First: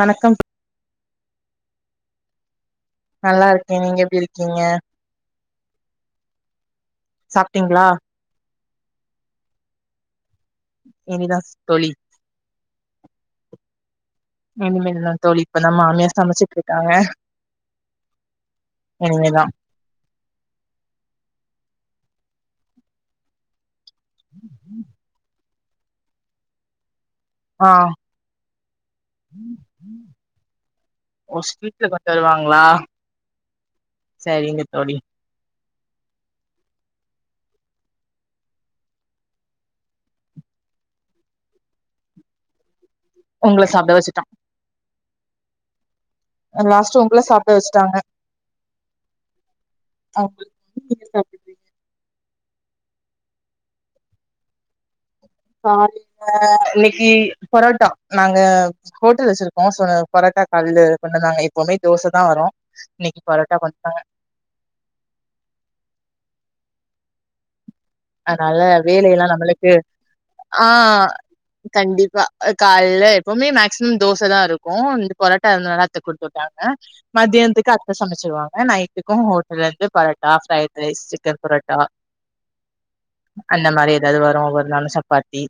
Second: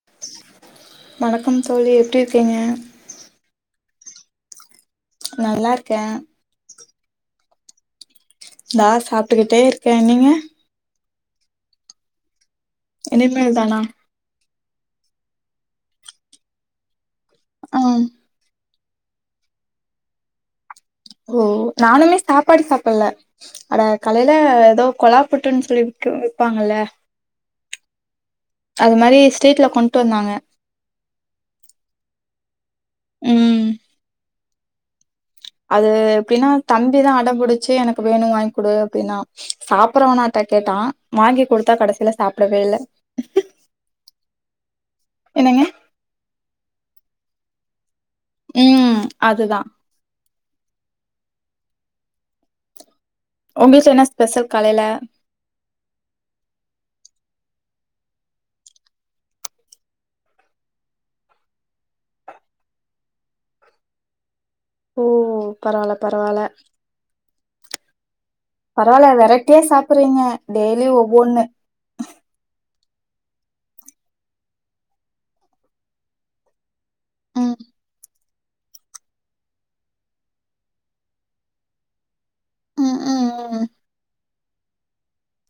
வணக்கம் வணக்கம் தோழி எப்டி இரு கிங்க நல்லாருக்கே நீங்க எப்டி இருக்கிங்க நல்லாருக்கே சாப்ட்டிங்ளா தா சாப்ட்டுக்கிட்டே இருக்கே நீங்க இனிதா தோழி இனிமேல் தானா இனிமேல்தா தோழி இப்பதா மாமியா சமைச்சிட்ருக்காங்க ஆ இனிமேதா ஓ நானுமே சாப்பாடு சாப்பல்ல அட காலைல ஏதோ கொலாப் புட்டுன் சொல்லி விக்கு விப்பாங்கல்ல ஆ அது மாரி ஸ்ட்ரீட்ல கொண்ட்டு வந்தாங்க ஓ ஸ்ட்ரீட்ல கொண்டு வருவா ங்ளா ம் சரிங்க தோழி அது எப்டின்னா தம்பிதா அடம்புடிச்சு எனக்கு வேணு வாங்க்குடு அப்டின்னா சாப்பறவனாட்ட கேட்டா வாங்கி குடுத்தா கடைசில சாப்டவே இல்ல உங்கள சாப்ட வச்சுட்டா என்னங்க லாஸ்ட்டா உங்கள சாப்ட வெச்ட்டாங்க ம் அதுதா ஆமா நீங்க சாப்பிடறிங்க உங்களுக்கு என்ன ஸ்பெஷல் காலைல காலைலா இன்னைக்கு பரோட்டா நாங்க ஹோட்டல் வெச்சிருக்கோ சோ பரோட்டா காலைல கொண்டுந்தாங்க எப்பமே தோசதா வரு இன்னைக்கு பரோட்டா கொண்டுந்தாங்க ஓ பரவால பரவால அன்னால வேலையெல்லா வெரைட்டியா நம்மளுக்கு சாப்பறீங்க ஆ டெய்லி ஒவ்வொன்னு கண்டிப்பா கால்ல எப்பவுமே சிம் தோச தா இருக்கோம் இந்த போரோட்டா இருந்தனால அத்த குடுத்துட்டாங்க ம் மதியான்த்துக்கு அத்த சமைச்சிருவாங்க நைட்டுக்கும் ஹோட்டல இருந்து parotta fried rice chicken parotta ம் ம் ம் அந்த மாரி ஏதாது வரு நால சப்பாத்தி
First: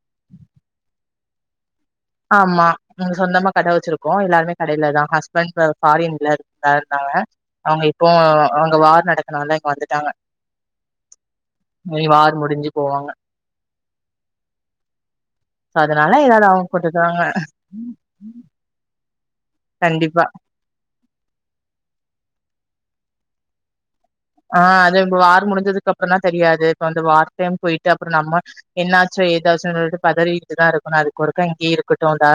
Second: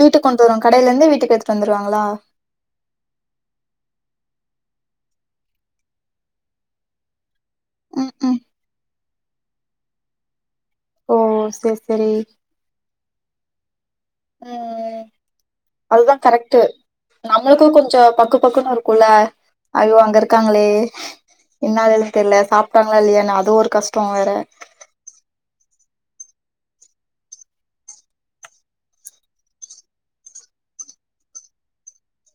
வீட்டுக்கு கொண்டு வரு கடையில இருந்து வீட்டுக்கு எத் ஆம்மா நாங்க சொந்தமா கட வச்சிருக் கோ எல்லாருமே கடையில தா ஹஸ்பண்ட் பாரின்ல க ருக்காங்க அங்க இப்போ ம் ம் அங்க வார் நடக் னோனே இங்க வந்துட்டாங்க ஓ செர் இனி செரி வார் முடிஞ்சு போவாங்க. உம் சோ அதனால அதுதா ஏதாவது கரெக்ட்டு அவங்க போட்டுக்குவாங்க. நம்மளுக்கும் கொஞ்சோ பக்கு பக்குன்தா இருக்கு ல ஐயோ அங்க கண்டிப்பா. இருக்காங்களே என்னாதுன் தெர்ல சாப் இருக்காங்க இல்லையான் அது ஒரு கஷ் ஆஹ் அது இந்த வார் முடிஞ்சதுக்கு அப் புறோந்தா தெரியாது இப்ப வந்து வார் டைம் போயிட்டு அப்புறோ நம்ம என்னாச்சோ ஏதாச்சோன் சொல்ட்டு பதறிட்டுதா இருக்கனு அதுக்கு ஒருக்கா இங்கயே இருக்கட்டு டா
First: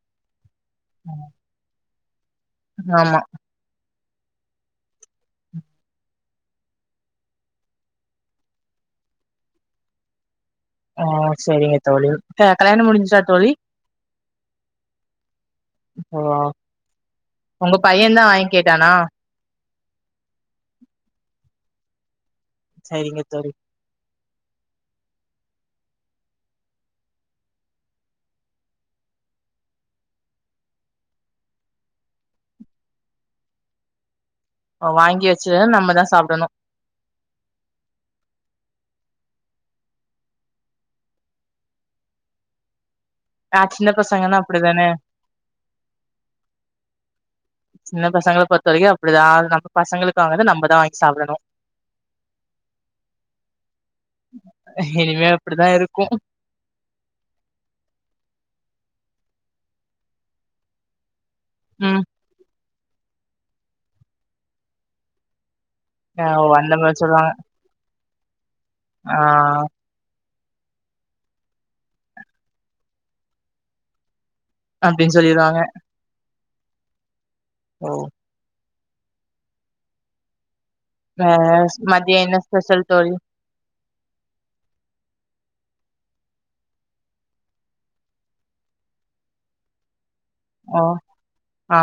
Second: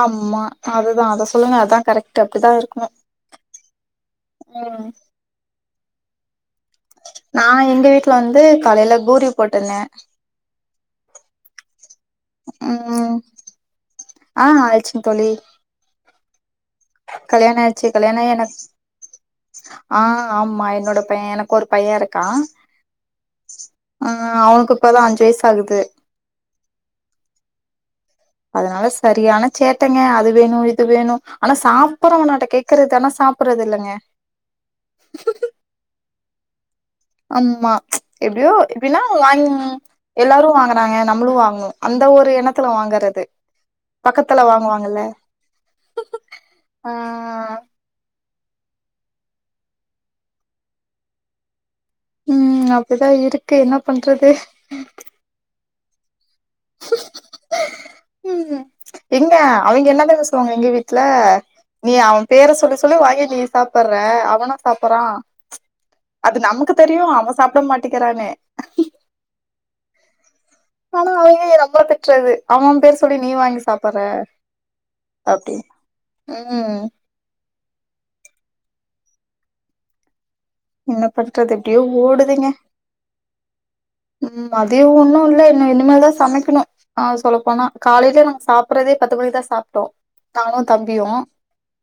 ஆமா அதுதா அத சொல்லுங்க அதா கரெக்ட்டு அப்படித்தா இருக்கணு ஆமா ம் நா எங்க வீட்டுல வந்து காலைல பூரி போட்டுந்த அஹ் செரிங்க தோழி அஹ் கல்யாணோ ம் முடிஞ்சிச்சா தோழி ஆ ஓ கல்யாண உங்க ஆயிடிச்சி கல்யாண பையன்தா ஆயி வாங்கி எனக்கு கேட்டானா அஹ் ஆமா என்னோட பைய எனக்கு ஒருப் பையருக்கா சரிங்க தோழி அஹ் அவனுக்கு இப்பதா அஞ்சி வயசு ஆகுது அதனால சரியான சேட்டேங்க அது வேணு இது வேணு ஆனா சாப்பறவனாட்டோ கேட்கறது ஆனா சாப்பறது இல்லங்க ஓ வாங்கி வச்சி வேணா நம்பதா சாப் புடணு ஆமா எப்டியோ எப்டின்னா வாய்ங் எல்லாரு வாங்குறாங்க நம்மளு வாங்கனு அந்த ஒரு எண்ணத்துல வாங்கறத் து ஆ சின்ன பசங்கன்னா பக்கத்துல அப்படிதானே வாங்குவாங்கல சின்ன பசங்கப் பொருத்த வரைக்கு அப்டிதா நம்ப பசங்களுக்கு வாங்கறத நம்பதா வாங்கி சாப்டணு ம் அப்டிதா இருக்கு என்ன பண்றது கு [unintelligible] ம் எங்க அவிங்க என்ன தா பேசுவாங்க எங்க வீட்ல நீ ம் அவ பேர சொல்ல சொல் சொல்லு வாங்கி நீ சாப்பற்ற அவனா சாப்பற்றா அது ஓ அந்த நமக்கு மாரி தெரியு சொல்லுவாங்க அவ சாப்ட மாட்டிக் கெறானே ஆ ஆனா அவ ஏ நம்மல திட்றது அவம் பேஸ் சொல்லி நீ வாங்கி சாப்பற்ற அப்டின் சொல்லிருவாங்க ம் ஓ என்ன அ பண்றது அ எப்டியோ மதிய என்ன ஓடுதுங்க ஸ்பெஷல் தோழி ம் மதியு ஒன்னு இல்ல இன்னு இனிமே தா சமைக்கிணு ஆ சொல்லப்போனா காலைலே நாங் சாப்டதே பத்து மணிக்தா சாப்டோ நானு ஓ தம்பியு ஆ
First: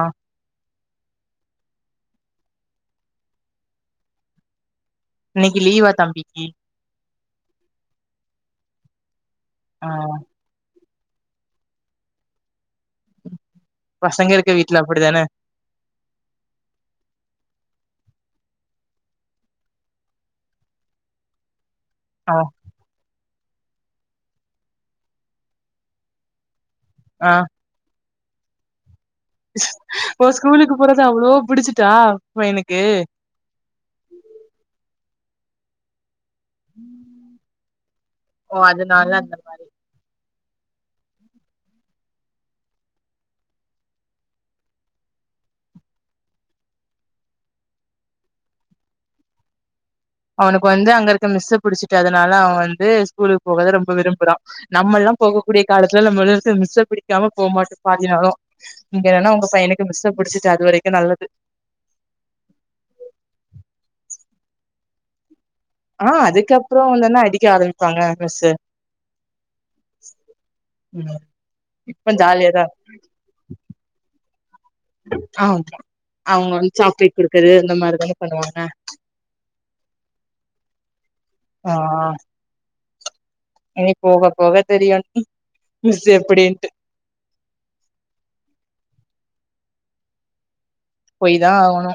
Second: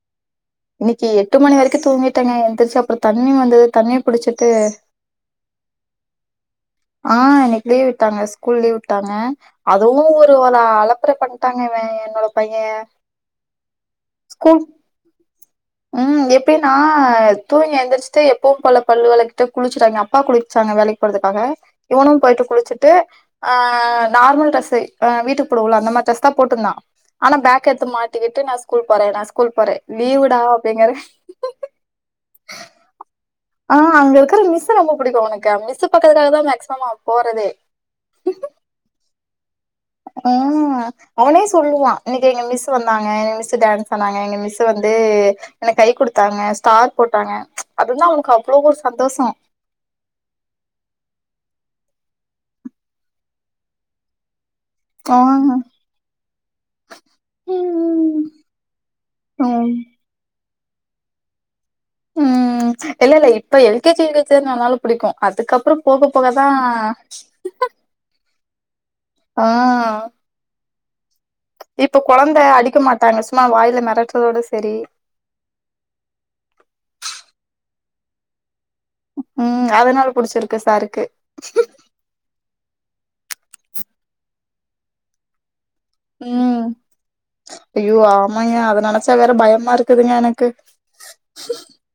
இன்னிக்கி எட்டு மணி வரைக்கு தூங்கிட்டங்க எந்திரிச்சி அப்புறோ தண்ணி வந்தது தண்ணிய புடிச்சிட்டு இன்னிக்கி லீவா தம்பிக்கி ஆ இன்னைக்கன லீவ் விட்டாங்க ஸ்கூல் லீவ் வுட்டாங்க ஆ அதுவு ஒரு வளா அளப் ப்ற பண்ட்டாங்க இவ என்னோட பைய பசங்க இருக்க ஸ்கூல் வீட்ல அப்டிதான ம் எப்பயுன் நா தூங்கி எந்திரிச்சிட்டு எப்பவு போல பல்லு‌ வெலகிட்டு குளிச்சிட்டாங்க அப்பா குளிச்சாங்க வேலைக்கு போறதுக்காக இவனும் ஆ போய்டு குளிச்சிட்டு ஆ நார்மல் டிரெஸ்சே அ வீட்டுக்கு போடுவோல அந்த மாரி டிரெஸ் தா போட்டுந்தா ஆ ஆனா பேக் எட்த்து மாட் டிகிட்டு நா ஸ்கூல் போறே நா ஸ்கூல் போறே ஓ லீவுடா ஸ்கூலுக்கு போறது அவ்ளோ பிடிச்சிட்டா பையனுக்கு ஆ அங்க இருக்கற மிஸ்ஸு ரொம்ப புடிக்கு அவனுக்கு மிஸ்ஸு பாக்கறதுக்காக தா மேக்சிமம் அவ போறதே ஒ அதனால அந்த மாரி ம் அவனே சொல்லுவா இன்னைக்கு எங்க மிஸ்ஸு வந்தாங்க மிஸ்ஸு டான்ஸ் பன்னாங்க எங்க மிஸ்ஸு வந்து எனக் கை குடுத்தாங்க ஸ்டார் போட்டாங்க அது வந்து அவனுக்கு அவ்ளோ ஒரு சந்தோசோ அவனுக்கு வந்து அங்க இருக்க மிஸ்ஸ புடிச்சிட்டு அதனால அவ வந்து ஸ்கூலுக் போகத ரொம்ப விரும்புறா நம்மள்ளா ஆ போகக்கூடிய காலத்துல நம்மளா வந்து மிஸ்ஸ பிடிக்காம போ மாட்டோ ம். பாதினாலு இங்க என்னனா உங்க ம். பையனுக்கு மிஸ்ஜ பிடிச்சி செ அதுவரைக்கு நல்லது ம் இல்ல இல்ல இப்ப எல்கேஜில சேந்த அதுனால புடிக்கு அதுக்கப் ஆ அதுக்கப்பறோந்தான அடிக்க ஆரமிப்பாங்க மிஸ்ஸு ஆ ம் இப்ப கொழந்த அடிக்க மாட்டாங்க சும்மா வாய்ல மெரட்றதோட ச ஆஹ் அவுங்க வந்து சாக்லேட் குடுக்குறது இந்த மாரி என்ன பண்ணுவாங்க ம் அதனால புடிச்சிருக்கு சாருக்கு ஆ இனி போக போக தெரியு மிஸ் எப்டின்ட்டு ம் ஐயோ ஆமயா அத நெனச்சா வேற பயமா இருக்குதுங்க எனக்கு போயி தா ஆகணு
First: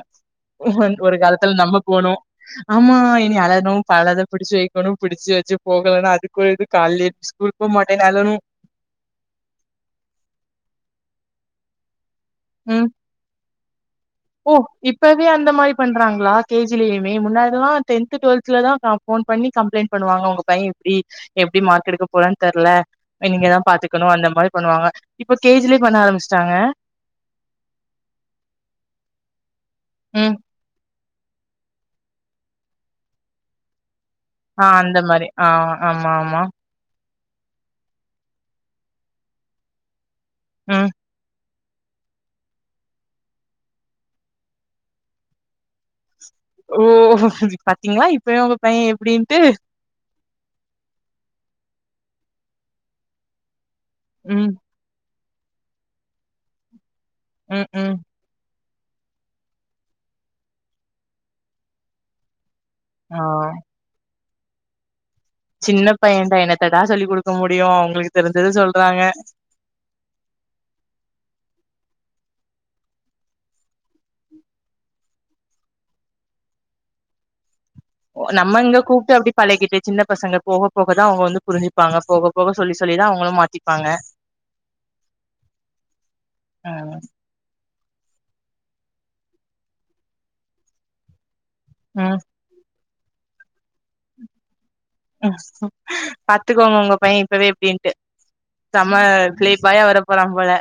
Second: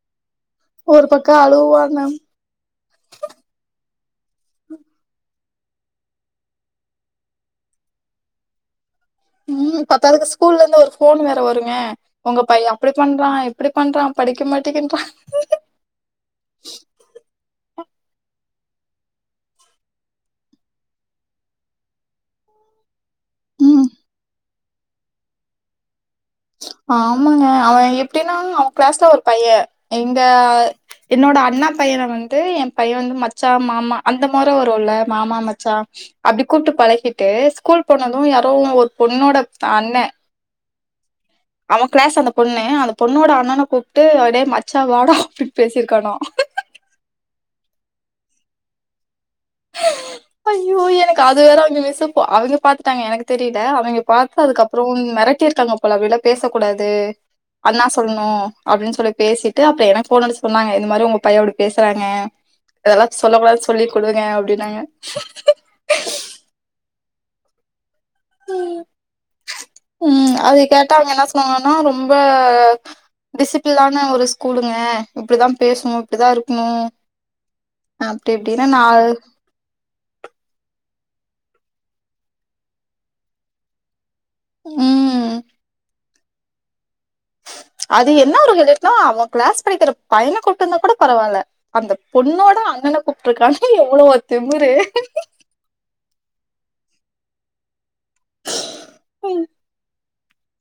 ஒரு பக்கம் காலத்துல நம்ம அழுவாங்க. போணோ ஆமா இனி அலனு பலத புடிச்சு வெக்கணு புடிச்சு வெச்சி போகலன்னா அதுக்கு ஒரு‌ இது கால்லயே ஸ்கூல் போமாட்டேன் அலனு ம் பத்தாதுக்கு ஸ்கூல்லருந்து ஒரு ஃபோன் வேற வருங்க உங்க பைய ம் அப்டி பண்றா இப் ஓ இப்பவே அந்த மாரி பண்றாங்களா கே ஜி-லயுமே முன்னாடிலா டென்த் டுவெல்த் லதா ஃபோன் பண்ணி கம்ப்ளைண்ட் பண்ணுவாங்க உங்க பையன் இப்டி எப்டி மார்க்கெட்டுக்க போறான்னு தெர்ல நீங்கதா ம். பாத்துக்கணு அந்த மாரி பண்ணுவாங்க இப்ப கே ஜி-லயே பண்ண ஆரமிச் ஆமாங்க அவெ எப்டினா அவெ கிளாஸ்ல ஒரு பையன் எங்க ம் என்னோட அண்ணா பையன வந்துட்டு என் பையன் வந்து மச்சா மாமா அந்த மொற ஆ வருல்ல அந்த மாரி மாமா ஆ மச்சா ஆமா ஆமா. அப்டி கூப்ட்டு பழகிட் ட்டு ஸ்கூல் போனது யாரோ ஒரு பொண்ணோட அண்ணே ம் அவன் கிளாஸு அந்த பொண்ணு அந்த பொண்ணோட அண்ணன கூப்ட்டு அடே மச்சா வாடா அப்டின்னு பேசிருக்காணா ஓ பாத்தீங்களா இப்பயே உங்க பையன் எப்டின் ஐயோ எனக்கு அது வேற அங்க அவிங்க பாத்துட்டாங்க எனக்கு தெரியு க அவங்க பாத்து ம், அதுக்கப்புறம் மெரட் டிருக்காங்க போல அப்டிலா பேச கூடாது ம், அண்ணா ம். சொல்ணு அப்டின்னு சொல்லி பேசிட்டு அப்புறம் எனக்கு ஃபோனடிச்சு சொன்னாங்க இந்த மாரி உங்க பையன் இப்டி பேசுறாங்க அதெல்லா சொல்லக் கூடாதுனு சொல்லிக் குடுங்க அப்டினாங்க சின்னப் பையன்டா என்னத்தடா சொல்லி கொடுக் க்க முடியு அவுங்களுக் உம் அத கேட்டா அவுங்க என்ன சொன்னாங்கன்னா ரொம்ப ம்ப டிசிஃப்ளினான ஒரு ஸ்கூலுங்க இப்டிதா பேசணு இப்டிதா இருக்கணு அப்டி நம்ம இப்டின்னு இங்க நா கூப்ட்டு அப்டி பழகிட்டு சின்ன பசங்க போக போக அப்பதான் அவங்க வந்து புரிஞ்சிப்பாங்க போக போக சொல்லி சொல்லிதான் அவங்களும் மாத்திப்பாங்க உம் ஆஹ் அது என்ன ஒரு [unintelligible] அவன் கிளாஸ் படிக்கிற பையனை கொட்ட இருந்தா கூட பரவாயில்ல அந்த ம், பொண்ணோட அண்ணனு கூப்பருக்கானா எவ்ளோ திமுரு பாத்துக்கோங்க உங்க பையன் இப்பவே எப்படின்ட்டு செம பேலேபாய்யா வர போறா போல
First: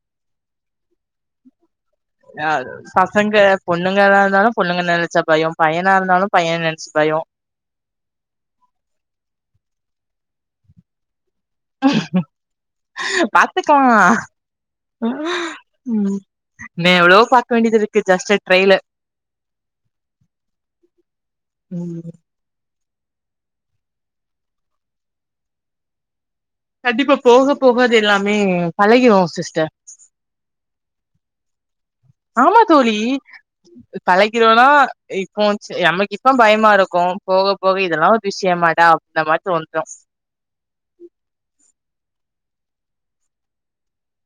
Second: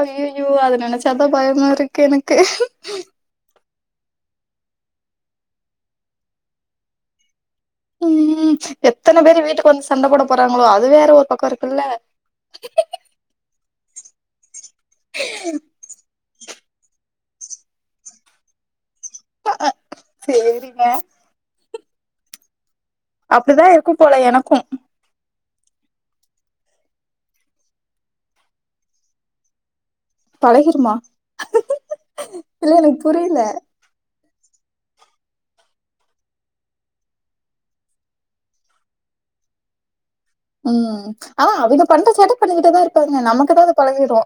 அய்யையோ அத நெனச்சாதா பயமா இருக் யாரு பசங்க பொண்ணுங்களா இருந்தாலு பொண்ணுங்க நெனச்சா பயம் பையனா இருந்தாலு பையென நெனச்சு பயோ ம் எத்தன பேரு வீட்டுக்கு வந்து சண்ட போட போறாங்களோ அது வேற பக்கோ இருக்குல்ல பாத்துக்கலா, ம் இன்னியு எவ்ளோ பாக்க வேண்டியது இருக்கு ஜஸ்ட் டிரெய்லர் சேரிங்க ம் அப்படிதா இருக்கு போல எனக்கு கண்டிப்பா போக போக அது எல்லாமே பழகிருவோ சிஸ்டர் பழகிருமா ஆமா இல்ல தோழி எனக்கு புரியல. பழகிறோனா இப்போ நமக்கு இப்ப பயமா இருக்கு, போக போக இதெல்லா ஒரு விஷயமாடா அப்படின்ற மாரி தோனிரும் ம் அவ அவ் பண்ற சேட்ட பண்ணிக்கிட்டுதா இருப்பாங்க நமக்குதா அது பழகிரு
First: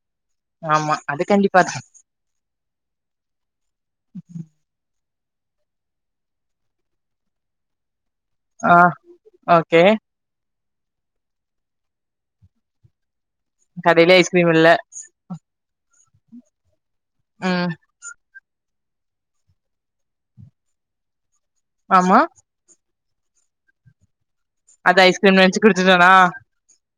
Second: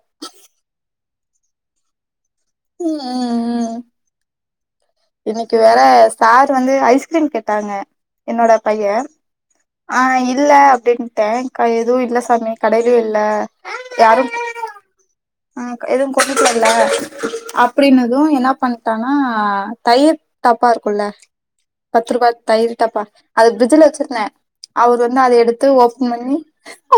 ஆமா அது கண்டிப்பாதா ம், ம், ம் இன்னைக்கு வேற சார் வந்து ஐஸ்கிரீம் கேட்டாங்க என்னோட ஆ பைய ஓகே ஆ இல் இல்ல அப்படின்ட்டே க எதுவு இல்ல சாமி கடையிலயு இல்ல கடையிலே ஐஸ்கிரீம் இல்ல கொண்டுட்டுவல்ல ம் அப்டின்னது என்னா பண் ட்டாங்க தயிர் டப்பா இருக்குல்ல பத்து ஆமா ரூபா தயிர் டப்பா அது பிரிட்ஜில வச்சிருந்தே அது அவர் வந்து அத ஐஸ்கிரீம் நெனச்சு எடுத்து ஓபன் குடுத்துட்டனா பண்ணி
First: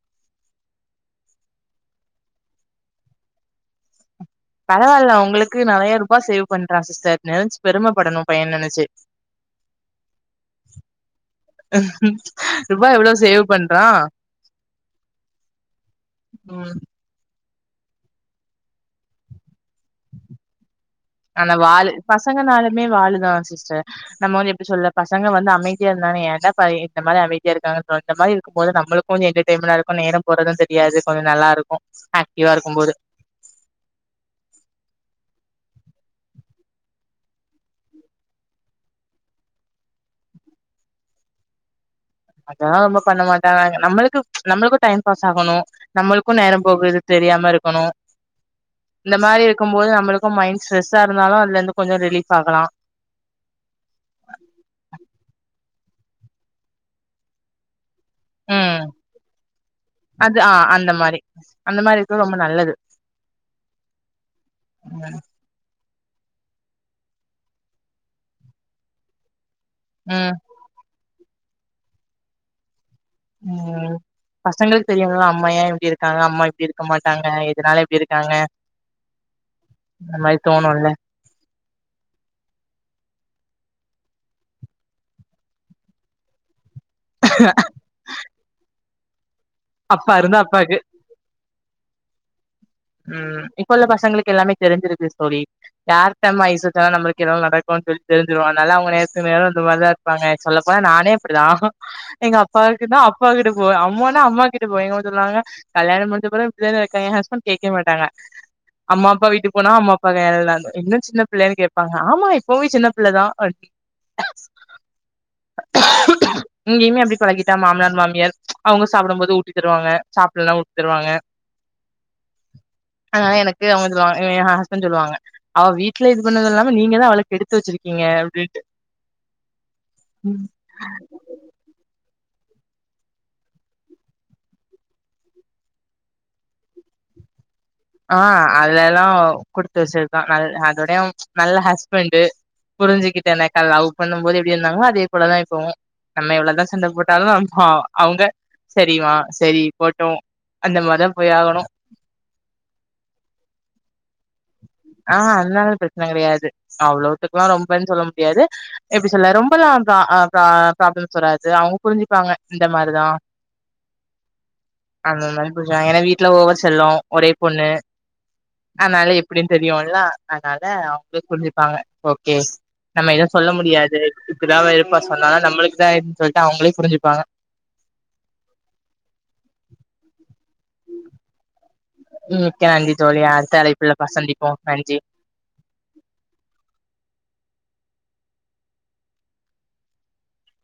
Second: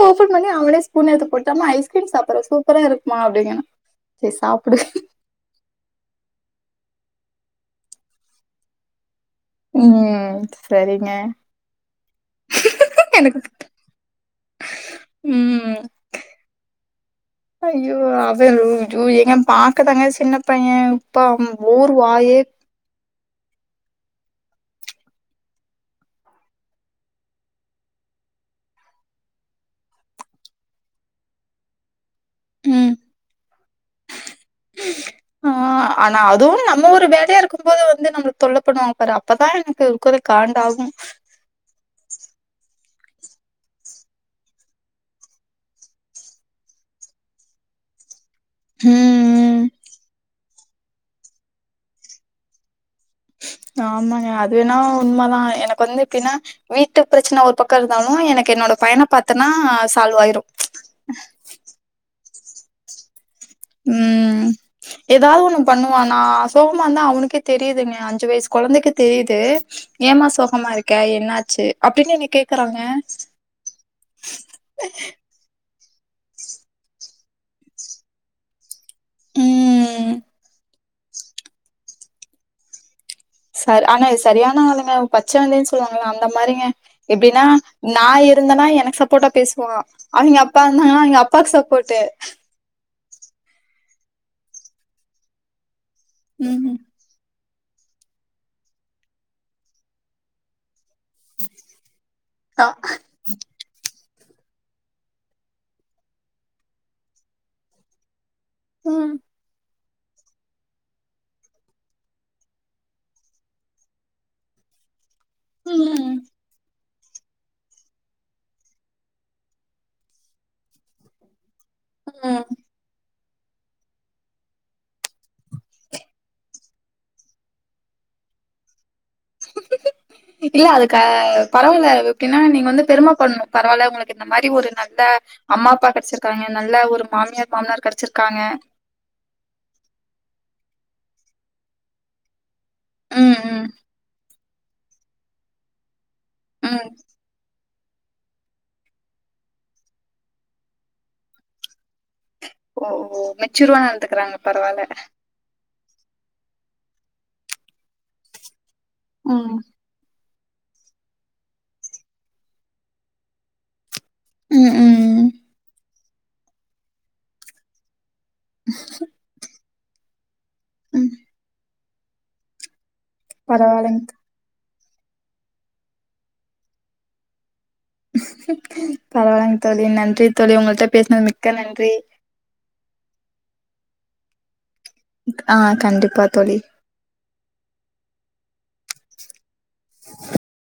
ஓபன் பண்ணி அவனே ஸ்பூன் எடுத்து போய்ட்டாமா ஐஸ்கிரீம் சாப்புற சூப்பராருக்குமா அப்டிங்கிறா பரவால்ல உங்குளுக்கு நெறயா ருபா சேவ் பண்றா சிஸ்டர் நெனச் பெருமப்படணு பையன் நெனச்சி ம். சரிங்க. ருபா எவ்ளோ எனக்கு சேவ் பண்றா உம் அய்யோ அவேலு ஜூ ஏங்க பாக்குதாங்க சின்ன பையே ஆனா வாளு பசங்கனாளுமே வாளு தா சிஸ்டர் நம்மோ வந்து எப்டி சொல்ல பசங்க வந்து அமேதியா இருந்தாலு ஏன்டா பை இந்த மாதிரி அமைதியா இருக்காங்கன்ற இந்த மாரிருக்கும் போது நம்ளுக்கு கொஞ்சொ என்டர்டேமனாருக்கு நேரம் போறது தெரியாது கொஞ்சொ நல்லாருக்கு லீவாருக்கும்போது ஆஹ் அனா அதுவும் நம்மோ ஒரு வேலையாருக்கும் போது வந்து நம்ள தொல்லப் பண்ணுவாங்க பாரு அப்பதா எனக்கு இருக்கத காண்டாகு அதெல்லா ரொம்ப பண்ண மாட்டாங்க நம்முளுக்கு நம்மளுக்கு டைம் பாஸாகணு நம்முளுக்கு நேரம் போகுது தெரியாமருக்குணு இந்த ம். மாரிருக்கும் போது நம்ளுக்கு மைண் ஸ்ரெஸ்ஸா இருந்தாலு அதுலந்து கொஞ்சொ ரிலஃப் ஆகலா ஆமாங்க அது வேணா உண்மெதா எனக் கு வந்து எப்பினா வீட்டுப் பிரச்சன ஒரு பக்கோ இரு ந்தாலு எனக்கு என்னோட ம் பையன பாத்தன்னா சால்வ் அது ஆயிரு ஆ அந்த மாரி அந்த மாரி இருக்கது ரொம்ப நல்லது உம் ம் ஏதாவ் ஒண்ணு பண்ணு நா சோகமா இருந்தா அவனுக்கே தெரீதுங்கெ அஞ்சி வயிஸ் கொழந்தைக்கு தெரீதூ ம் ஏமா சோகமாருக்க என்னா ஆ சு அப்டின்னு என்ன கேக்குறாங்க உம் பசங்கள்க் தெரியோல அம்மா ஏ இப்டி இருக்காங்க அம்மா இப்டி இருக்க மாட் டாங்க எதுனால இப்டி இருக்காங்க ம் இந்தெ மாரி தோணுல்ல சார் ஆனா இது சரியானா ஆளுங்க பச்சோந்தின் சொல்வாங்களா அந்த மாரிங்க எப்டின்னா நா இருந்தனா எனக் சப் போட்டா பேச் வா இருந்தா அனிகி அப்பா அப்பாக்கு வந்தாங்கன்னா அவைங்க அப்பாக்கு சப்போட்டு உம் இப்பொ உள்ள பசங்குளுக்கு எல்லாமே தெரிஞ்சிருது தோழி யார்ட்டம் ஐசு ம் வெச்சா நம்மளுக் எதாவ் நடக் கு சொல்லி தெரிஞ்சுரு அனால அவுங்க நேத்து நேரோன்ற மாரிதா இருப்பாங்கெ சொல்லப்போன நான் னே அப்டிதா எங்க அப்பாக்குனா அப்பா கிட்ட போ அம்மான் னா அம்மா கிட்ட போவே எங்க அம்மா சொல்வாங்க கல்யாண முஞ்ச பெறகு இப்டிதான இருக்காங்க எ ஹஸ்பண்ட் கேக்கவே மாட்டாங்க அம்மா ம் அப்பா வீட்டுக் போனா அம்மாப் பகயெல்லா இன்னு சின்ன பிள்ளையான்னு கேப்பாங்க ஆமா இப்பவுமே சின்ன பிள்ளைதா அப்டி உஹ்ம் இங்கேயுமே அப்டி பழகிட்டா மாமனார் மாமியார் அவங்க சாப்புடும் போது ஊட்டி தருவாங்க சாப்பிட்லனா ஊட்டி தருவாங்க உஹ்ம் அதனால எனக்கு அவங்க சொல்லுவாங்க ஏ எ ஹஸ்பண்ட் சொல்லுவாங்க அவ வீட்ல இது பண்ணது இல்லாம நீங்கதா அவள கெடுத்து வச்சிருக்கீங்க அப்டின்ட்டு இல்ல அதுக்கா பரவாயில்ல அது ஏன்னா நீங்க வந்து பெரும பட்ணு பரவாயில்ல உங்களுக்கு இந்த மாரி ஒரு நல்ல அம்மா அப்பா கெடச்சிருக்காங்க நல்ல ஒரு மாமியா ஆஹ் அதுல எல்லா குடுத்து வச்சிருக்கோ நல் அதோடய நல்ல ஹஸ்பண்ட் புரிஞ்சுக்குட்ட ம் ம் நெக்கா லவ் பண்ணும்போதே இப் டி இருந்தாங்களோ அதே போலதா இப்போவு நம்ம எவ்வளவுதா சண்ட ம் போட்டாலு நம் ஹா அவுங்க செரிமா செரி போட்டோம் அந்த மாரிதா போய் ஆகணும் ஓ மெச்சூருவ எத்துக்கறாங்க பரவால்ல ஆ அதனால கெடையாது அவ்ளவுத்துக்குெல்லாம் ரொம்பன்னு சொல்ல முடியாது எப்டி சொல்ல ம் ரொம்ப லா அ ஆ ப்ராப்ளம்ஸ் சொராது அவுங்க புரிஞ்சுப்பாங்க இந்த மாரிதா ம் அ ம் புச அ வீட் வீல ஓவ செல்லும் ஒரே பொண்ணு [inaudible] தெரியுலா அதனால ம் அவுங்களே புருஞ்சிப்பாங்க ஓகே நம்ம எதவும் சொல்ல முடியாது பரவாயில்லைங்க இப்பதான் ப்பா சொன்னானா நம்பளுக்கு தா எதுன்னு சொல்லிட்டு அவுங்களே புரிஞ்சுப்பாங்க பரவாயில்லங்க தோழி நன்றி தோழி உங்கள்ட்ட பேசினது மிக்க நன்றி உம்க்கந்தி ஜோலியா அடுத்த அலைக்புள்ள சந்திப்போ நு ஆ கண்டிப்பா தொழி